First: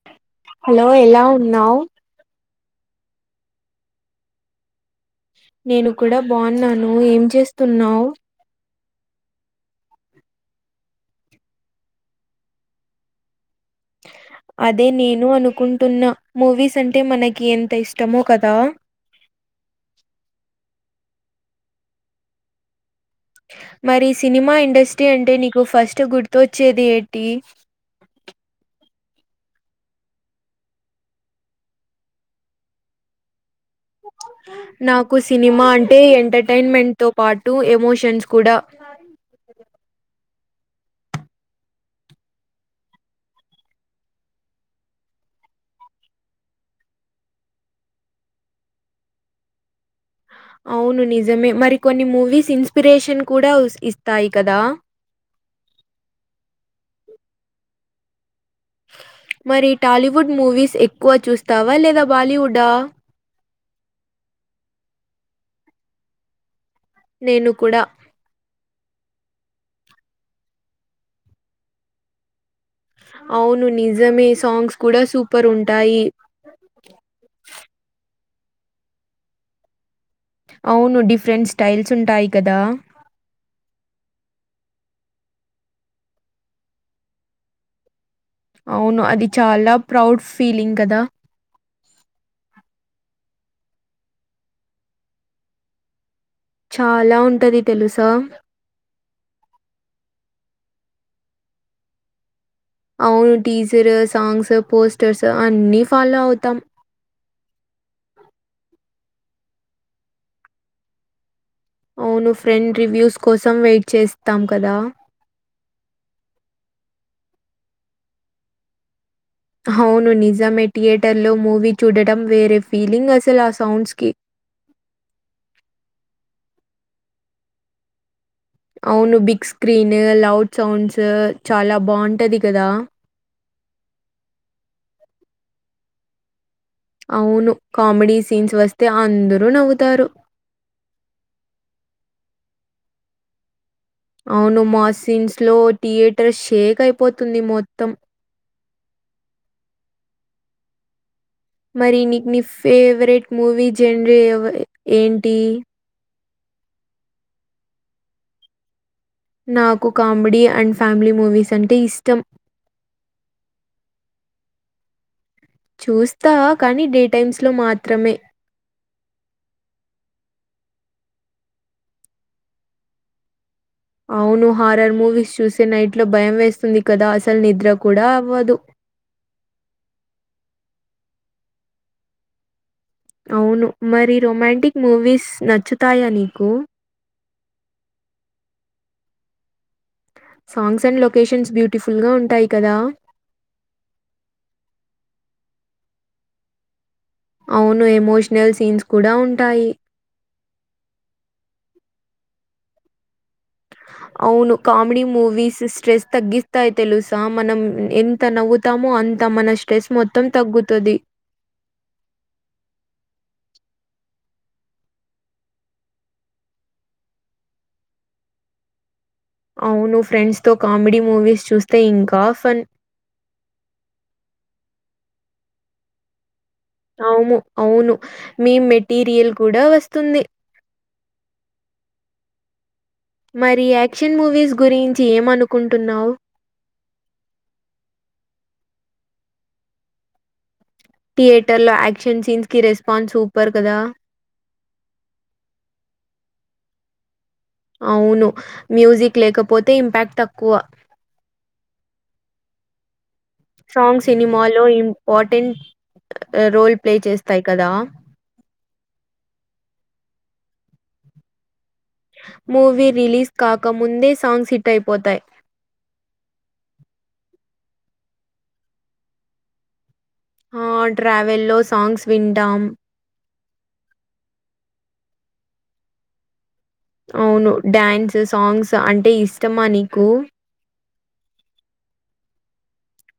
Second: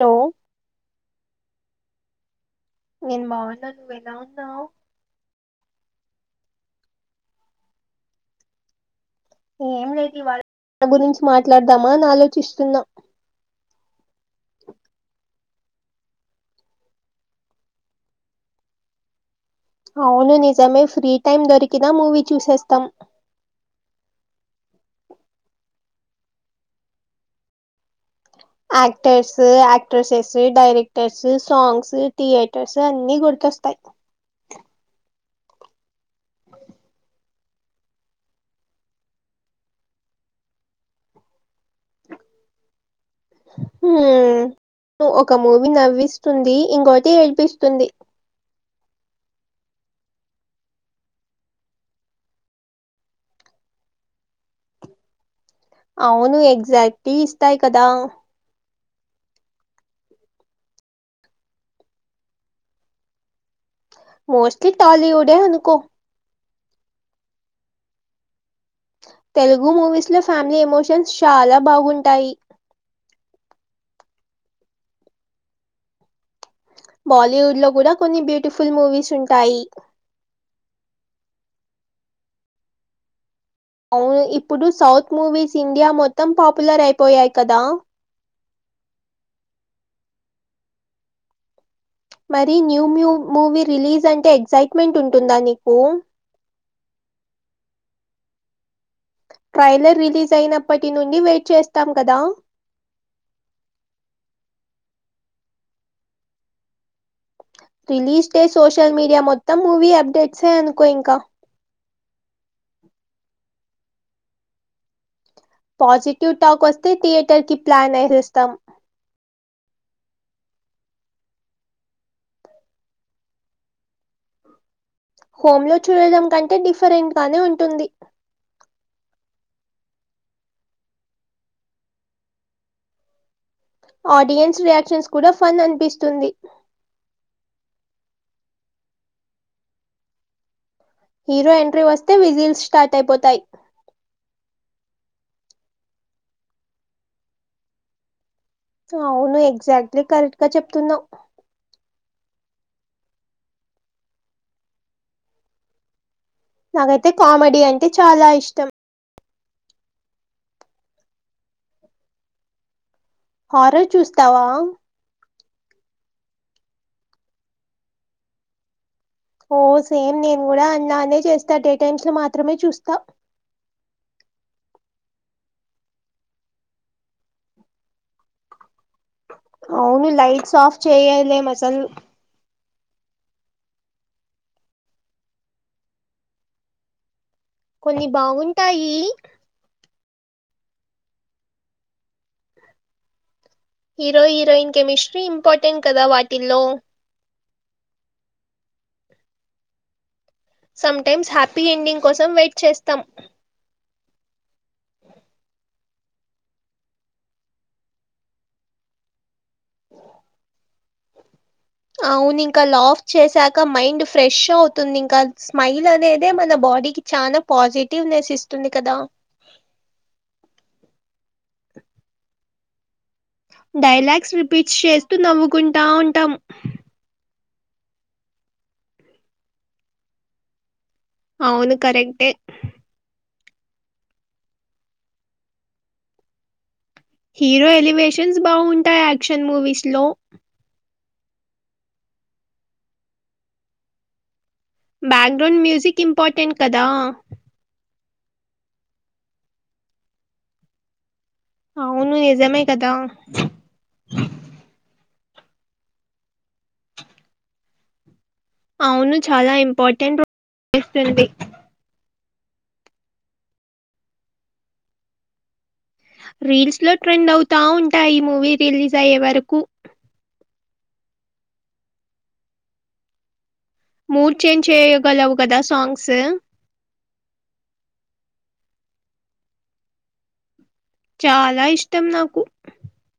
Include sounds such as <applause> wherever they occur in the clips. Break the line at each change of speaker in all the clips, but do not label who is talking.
hello
hello ఎలా ఉన్నావ్
నేను బాగున్నా నువ్వు ఎలా ఉన్నవ్
నేను కూడా బాగున్నాను ఏం చేస్తున్నావ్
ఏం లేదు ఇవాళ్ళ దేనీ గురించి మాట్లాడదామా అని ఆలోచిస్తున్నా
అదే నేను అనుకుంటున్న మూవీస్ అంటే మనకి ఎంత ఇష్టమో కదా
అవును నిజమే ఫ్రీ టైం దొరికినా మూవీ చూసేస్తాం
మరి సినిమా ఇండస్ట్రీ అంటే నీకు ఫస్ట్ గుర్తొచ్చేది ఏంటి
actors actresses directors songs theatres అన్ని గుర్తొస్తాయ్
నాకు సినిమా అంటే ఎంటర్టైన్మెంట్ తో పాటు ఎమోషన్స్ కూడా
హుం ఒక మూవీ నవ్విస్తుంది ఇంకోటి ఏడిపిస్తుంది
అవును నిజమే మరి కొన్ని మూవీస్ ఇన్స్పిరేషన్ కూడా ఉస్-ఇస్తాయి కదా
అవును ఎగ్జాక్ట్లీ ఇస్తాయ్ కదా
మరి టాలీవుడ్ మూవీస్ ఎక్కువ చూస్తావా లేదా బాలీవుడ్డా
మోస్ట్లీ టాలీవుడే అనుకో
నేను కూడా
తెలుగు మూవీస్ లో ఫ్యామిలీ ఎమోషన్స్ చాలా బాగుంటాయి
అవును నిజమే సాంగ్స్ కూడా సూపర్ ఉంటాయి
బాలీవుడ్ లో కూడా కొన్ని బ్యూటిఫుల్ మూవీస్ ఉంటాయి
అవును డిఫరెంట్ స్టైల్స్ ఉంటాయి కదా
అవును ఇప్పుడు సౌత్ మూవీస్ ఇండియా మొత్తం పాపులర్ అయిపోయాయి కదా
అవును అది చాలా ప్రౌడ్ ఫీలింగ్ కదా
మరి న్యూ న్యూ మూవీ రిలీజ్ అంటే ఎక్సట్మెంట్ ఉంటుందా నీకు
చాలా ఉంటది తెలుసా
ట్రైలర్ రిలీజ్ అయినప్పటి నుండి వెయిట్ చేస్తాం కదా
అవును టీజర్ సాంగ్స్ పోస్టర్స్ అన్ని ఫాలో అవుతాం
రిలీజ్ డే సోషల్ మీడియా మొత్తం మూవీ అప్డేట్సే అనుకో ఇంకా
అవును ఫ్రెండ్ రివ్యూస్ కోసం వెయిట్ చేస్తాం కదా
పాజిటివ్ టాక్ వస్తే థియేటర్ కి ప్లాన్ ఏసేస్తాం
హవును నిజమే థియేటర్ లో మూవీ చూడటం వేరే ఫీలింగ్ అసలు ఆ సౌండ్స్ కి
ఫోన్లో చూడడం కంటే డిఫరెంట్ గానే ఉంటుంది
అవును బిగ్ స్క్రీన్ లౌడ్ సౌండ్స్ చాలా బాగుంటది కదా
ఆడియన్స్ రియాక్షన్స్ కూడా ఫన్ అనిపిస్తుంది
అవును కామెడీ సీన్స్ వస్తే అందరు నవ్వుతారు
హీరో ఎంట్రీ వస్తే విజిల్స్ స్టార్ట్ అయిపోతాయి
అవును మాసిన్స్ లో థియేటర్ షేక్ అయిపోతుంది మొత్తం
అవును ఎగ్జాక్ట్లీ కరెక్ట్ గా చెప్తున్నావ్
మరి నీక్ నీ ఫేవరెట్ మూవీ జనరీ ఎవ ఏంటి
నాకైతే కామెడీ అంటే చాలా ఇష్టం
నాకు కామెడీ అండ్ ఫ్యామిలీ మూవీస్ అంటే ఇష్టం
హారర్ చూస్తావా
చూస్తా కానీ డే టైమ్స్ లో మాత్రమే
ఓ సేమ్ నేను గుడా అలానే చేస్తా డే టైమ్స్ లో మాత్రమే చూస్తా
అవును హారర్ మూవీస్ చూసే నైట్ లో భయం వేస్తుంది కదా అసలు నిద్ర కూడా అవ్వదు
అవును లైట్స్ ఆఫ్ చెయలేం అసల్
అవును మరి రొమాంటిక్ మూవీస్ నచ్చుతాయా నీకు
కొన్ని బాగుంటాయి
సాంగ్స్ అండ్ లొకేషన్స్ బ్యూటిఫుల్ గా ఉంటాయి కదా
హీరో హీరోయిన్ కెమిస్ట్రీ ఇంపార్టెంట్ కదా వాటిల్లో
అవును ఎమోషనల్ సీన్స్ కూడా ఉంటాయి
సమ్ టైమ్స్ హ్యాపీ ఎండింగ్ కోసం వెయిట్ చేస్తాం
అవును కామెడి మూవీస్ స్ట్రెస్ తగ్గి తాది తెలుసా మనం ఎంత నవ్వుతామో అంత మన స్ట్రెస్ మొత్తం తగ్గుతది
అవును ఇంకా లాఫ్ చేసాక మైండ్ ఫ్రెష్ అవుతుంది ఇంకా స్మైల్ అనేది మన బాడీకి చనా పాజిటివ్నెస్ ఇస్తుంది కదా
అవును ఫ్రెండ్స్ తో కామెడీ మూవీస్ చూస్తే ఇంకా ఫన్
డైలాగ్స్ రిపీట్ చేస్తూ నవ్వుకుంటా ఉంటాం
అవుము అవును మీ మెటీరియల్ కూడా వస్తుంది
అవును కరెక్టే
మరి యాక్షన్ మూవీస్ గురించి ఏమనుకుంటున్నావు
హీరో ఎలివేషన్స్ బావుంటాయి యాక్షన్ మూవీస్ లో
థియేటర్లో యాక్షన్ సీన్స్ కి రెస్పాన్స్ సూపర్ కదా
బ్యాక్గ్రౌండ్ మ్యూజిక్ ఇంపార్టెంట్ కదా
అవును మ్యూజిక్ లేకపోతే ఇంప్యాక్ట్ తక్కువ
అవును నిజమే కదా
సాంగ్ సినిమాలో ఇంపార్టెంట్ రోల్ ప్లే చేస్తాయ్ కదా
అవును చాలా ఇంపార్టెంట్ రోల్ ఇస్తుంది
మూవీ రిలీజ్ కాక ముందే సాంగ్స్ హిట్ అయిపోతాయ్
రీల్స్ లో ట్రెండ్ అవుతా ఉంటాయి మూవీ రిలీజ్ అయ్యే వరకు
ఆ ట్రావెల్ లో సాంగ్స్ వింటాం
మూడ్ చేంజ్ చేయగలవు కదా సాంగ్స్
అవును డ్యాన్స్ సాంగ్స్ అంటే ఇష్టమా నీకు
చాలా ఇష్టం నాకు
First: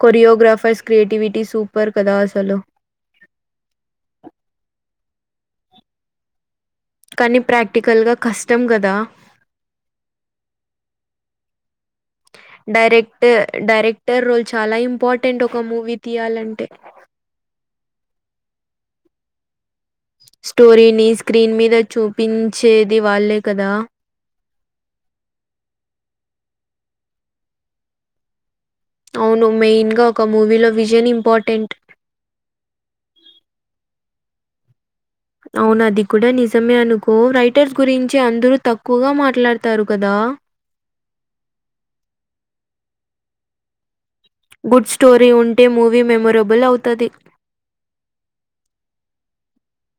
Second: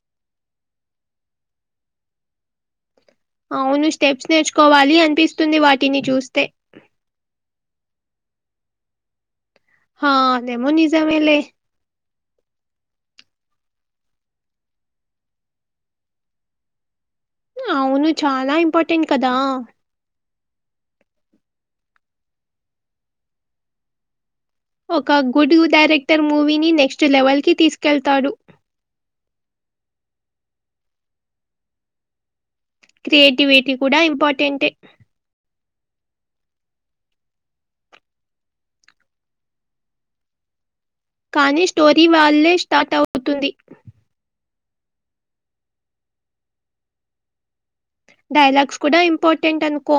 కొరియోగ్రాఫర్స్ క్రియేటివిటీ సూపర్ కదా అసలు
అవును స్టెప్స్ నేర్చుకోవాలి అనిపిస్తుంది వాటిని చూస్తే
కానీ ప్రాక్టికల్ గా కష్టం కదా
హ అదేమో నిజమేలే
డైరెక్టర్ డైరెక్టర్ రోల్ చాలా ఇంపార్టెంట్ ఒక మూవీ తీయాలంటే
అవును చాలా ఇంపార్టెంట్ కదా
స్టోరీని స్క్రీన్ మీద చూపించేది వాళ్ళే కదా
ఒక గుడు డైరెక్టర్ మూవీని నెక్స్ట్ లెవెల్ కి తీసుకెళ్తాడు
అవును మెయిన్ గా ఒక మూవీ లో విజన్ ఇంపార్టెంట్
క్రియేటివిటీ కూడా ఇంపార్టెంటే
అవును అది కూడా నిజమే అనుకో రైటర్స్ గురించి అందరూ తక్కువగా మాట్లాడతారు కదా
కానీ స్టోరీ వాళ్లే స్టార్ట్ అవుతుంది
గుడ్ స్టోరీ ఉంటే మూవీ మెమొరబుల్ అవుతది
డైలాగ్స్ కూడా ఇంపార్టెంట్ అనుకో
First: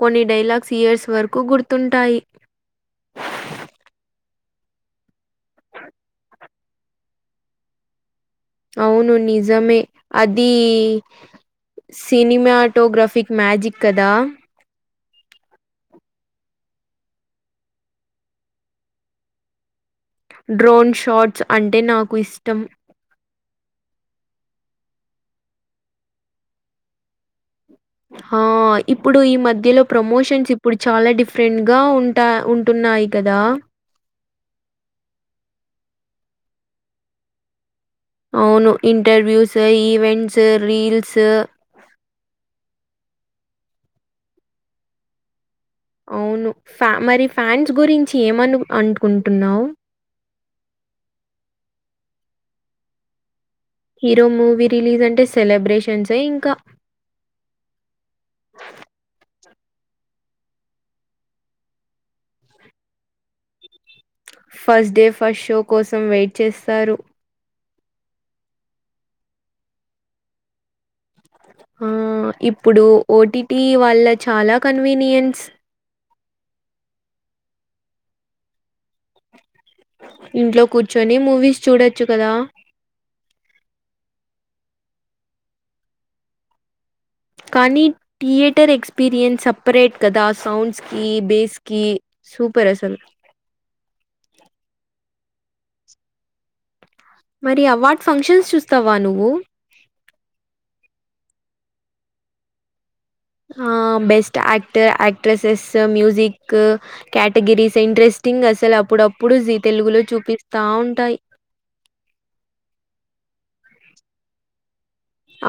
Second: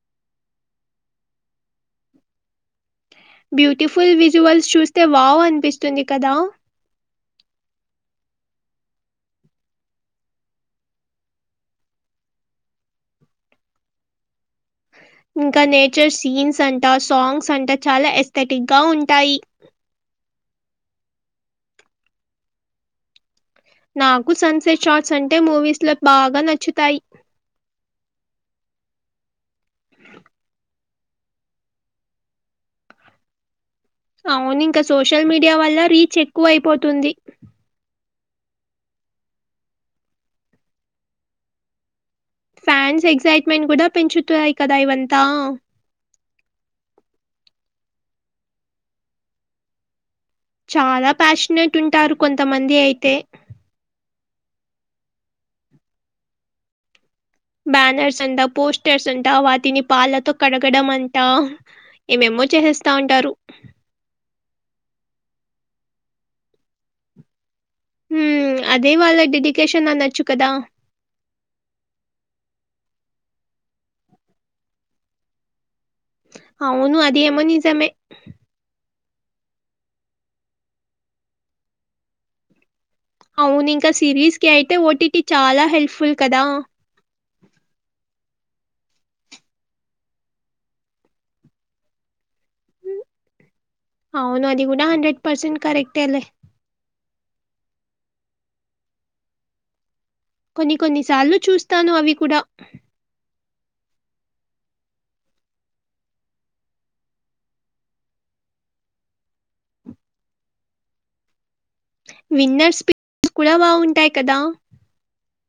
కొన్ని డైలాగ్స్ ఇయర్స్ వరకు గుర్తుంటాయి
బ్యూటిఫుల్ విజువల్స్ చూస్తే వావ్ అనిపిస్తుంది కదా
అవును నిజమే అది సినిమాటోగ్రఫిక్ మ్యాజిక్ కదా
ఇంకా నేచర్ సీన్స్ అంటా సాంగ్స్ అంటా చాలా ఎస్థెటిక్ గా ఉంటాయి
డ్రోన్ షాట్స్ అంటే నాకు ఇష్టం
నాకు సన్సెట్ షార్ట్స్ అంటే మూవీస్ లో బాగా నచ్చుతాయి
ఆ ఇప్పుడు ఈ మధ్యలో ప్రమోషన్స్ ఇప్పుడు చాలా డిఫరెంట్ గా ఉంటా ఉంటున్నాయి కదా
అవును ఇంకా సోషల్ మీడియా వల్ల రీచ్ ఎక్కువ అయిపోతుంది
అవును interviews events reels
fans excitement కూడా పెంచుతున్నాయి కదా ఇవంతా
అవును ఫ్యా మరి ఫ్యాన్స్ గురించి ఏమను అనుకుంటున్నావు
చాలా ప్యాషనేట్ ఉంటారు కొంతమంది అయితే
హీరో మూవీ రిలీజ్ అంటే సెలబ్రేషన్సే ఇంకా
బ్యానర్స్ అంటా పోస్టర్స్ అంటా వాటిని పాలతో కడగడం అంటా ఏమేమో చేసేస్తా ఉంటారు
ఫస్ట్ డే ఫస్ట్ షో కోసం వెయిట్ చేస్తారు
హుమ్ అదే వాళ్ళ డెడికేషన్ అనొచ్చు కదా
ఆ ఇప్పుడు ఓటీటి వాల్ల చాలా కన్వీనియన్స్
అవును అది ఏమో నిజమే
ఇంట్లో కూర్చోని మూవీస్ చూడొచ్చు కదా
అవును ఇంక సిరీస్ కి అయితే ఓటీటీ చాలా హెల్ప్ఫుల్ కదా
కానీ థియేటర్ ఎక్స్పీరియన్స్ సప్రేట్ కదా సౌండ్స్ కి బేస్ కి సూపర్ అసల్
హ్మ్, అవును అది కూడ హండ్రెడ్ పర్సెంట్ కరక్టేలే
మరి అవార్డ్ ఫంక్షన్స్ చూస్తావ నువ్వు
కొన్ని కొన్ని సార్లు చూస్తాను అవి కూడ
హా best act actresses music categories interesting అసలు అప్పుడప్పుడు జీ తెలుగులో చూపిస్తా ఉంటాయి
విన్నర్స్ పిక్స్ కూడా బాగుంటాయి కదా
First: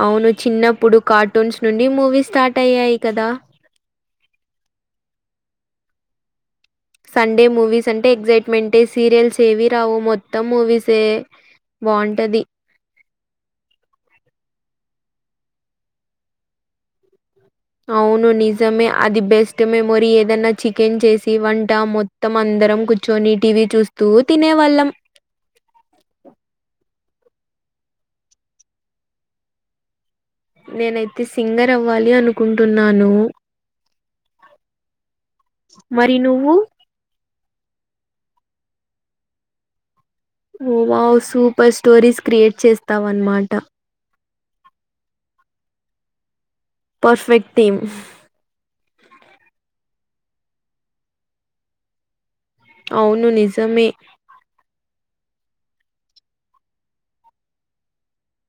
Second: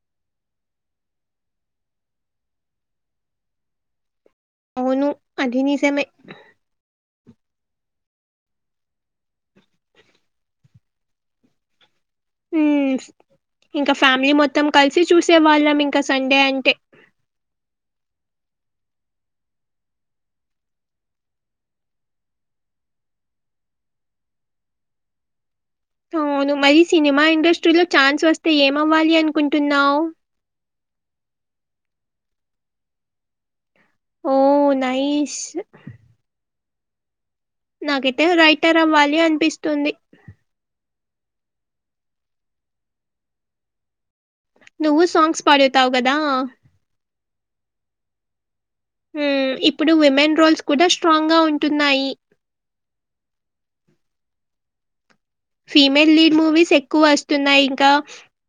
అవును చిన్నప్పుడు కార్టూన్స్ నుండి మూవీ స్టార్ట్ అయ్యాయి కదా
అవును అది నిజమే
సండే మూవీస్ అంటే ఎగ్సైట్మెంటే సీరియల్స్ ఏవి రావు మొత్తం మూవీసే బావుంటది
ఉమ్ ఇంకా ఫ్యామిలీ మొత్తం కలిసి చూసేవాళ్ళం ఇంక సండే అంటే
అవును నిజమే అది బెస్ట్ మెమొరీ ఏదన్న చికెన్ చేసి వంట మొ త్తం అందరం కూచ్చోని టీవీ చూస్తూ తినేవాళ్ళం
అవును మరీ సినిమా ఇండస్ట్రీలో ఛాన్స్ వస్తే ఏమ్ అవ్వాలి అనుకుంటున్నావ్
నేన్ అయితే సింగర్ అవ్వాలి అనుకుంటున్నాను
ఓ నైస్
మరి నువ్వు
నాక్ అయితే రైటర్ అవ్వాలి అనిపిస్తుంది
ఓ వావ్ సూప్పర్ స్టోరీస్ క్రియేట్ చేస్తావ్ అన్మాట
నువ్వు సాంగ్స్ పాడ్ తావ గదా
పర్ఫెక్ట్ టీమ్
ఉమ్ ఇప్పుడు ఉమెన్ రోల్స్ కూడ స్ట్రాంగ్ గా ఉంటున్నాయి
అవును నిజమే
ఫీమేల్ లీడ్ మూవీస్ ఎక్కువ వస్తున్నాయి ఇంకా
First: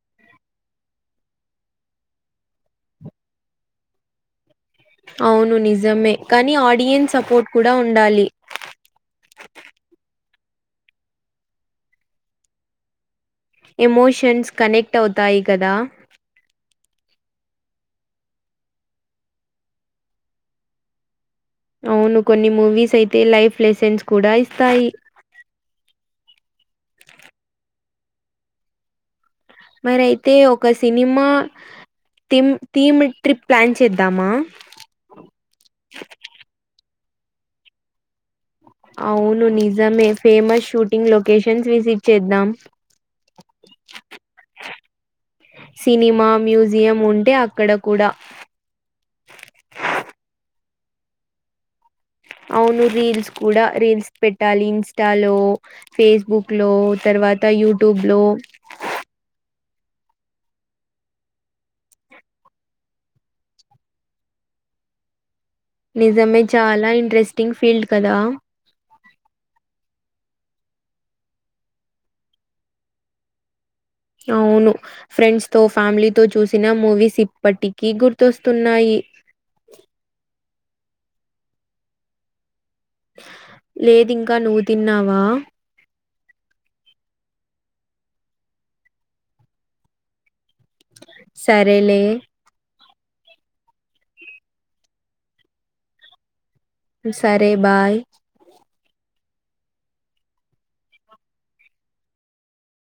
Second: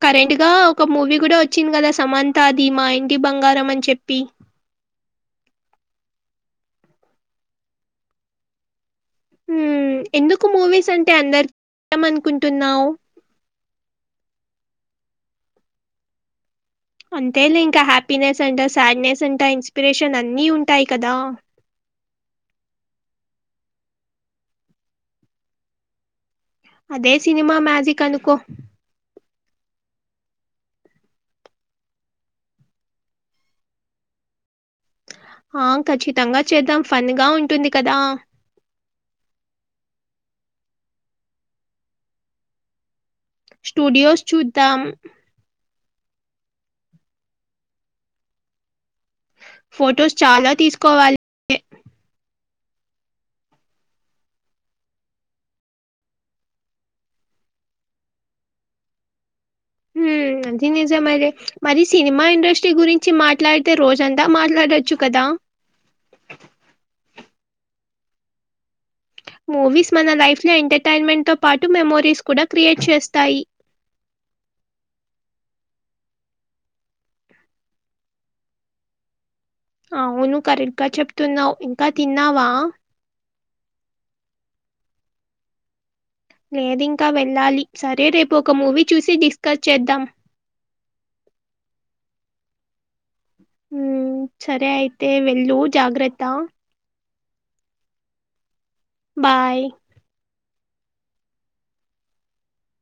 కరెంట్ గా ఒక మూవీ కూడ వచ్చింది గదా సమంతాది మా ఇంటి బంగారం అని చెప్పి
అవును నిజమే కానీ ఆడియన్స్ సపోర్ట్ కూడా ఉండాలి
ఉమ్ ఎందుకు మూవీస్ అంటే అందర్ <inaudible> అనుకుంటున్నావు
ఎమోషన్స్ కనెక్ట్ అవుతాయి కదా
అంతేలే ఇంకా హ్యాపీనెస్ అంట సాడ్నెస్ అంటా ఇన్స్పిరేషన్ అన్ని ఉంటాయి కదా
అవును కొన్ని మూవీస్ అయితే లైఫ్ లెసెన్స్ కూడా ఇస్తాయి
అదే సినిమా మ్యాజిక్ అనుకో
మరె అయితే ఒక సినిమా థిమ్ థీమ్ ట్రిప్ ప్లాన్ చేద్దామా
హా ఖచ్చితంగా చేద్దాం ఫన్ గ ఉంటుంది కదా
అవును నిజమే ఫేమస్ షూటింగ్ లొకేషన్స్ విసిట్ చేద్దాం
స్టూడియోస్ చూద్దాం
సినిమా మ్యూజియం ఉంటే అక్కడ కూడా
ఫొటోస్ చాలా తీసుకోవాలి
అవును రీల్స్ కూడా రీల్స్ పెట్టాలి ఇన్స్టాలో ఫేస్బుక్ లో తర్వాత యూట్యూబ్ లో
<inaudible> నిజంమరే మరి సినిమా ఇండస్ట్రీ గురించి మాట్లాడితే రోజంతా మాట్లాడచ్చు కదా
నిజమే చాలా ఇంట్రెస్టింగ్ ఫీల్డ్ కదా
మూవీస్ మన లైఫ్ లో ఎంటర్టైన్మెంట్ తో పాటు మెమోరీస్ కూడా క్రియేట్ చేస్తాయి
అవును ఫ్రెండ్స్ తో ఫ్యామిలీతో చూసిన మూవీస్ ఇప్పటికి గుర్తొస్తున్నాయి
అవును కరెక్ట్ గా చెప్తున్నావ్ ఇంకా తిన్నావా
లేదింకా నువ్వు తిన్నావా
లేదింకా వెళ్ళాలి సరే రేపు ఒక మూవీ చూసి డిస్కస్ చేద్దాం
సరేలే
ఉమ్ సరే అయితే వెళ్ళు జాగ్రత్త
సరే బాయ్
బాయ్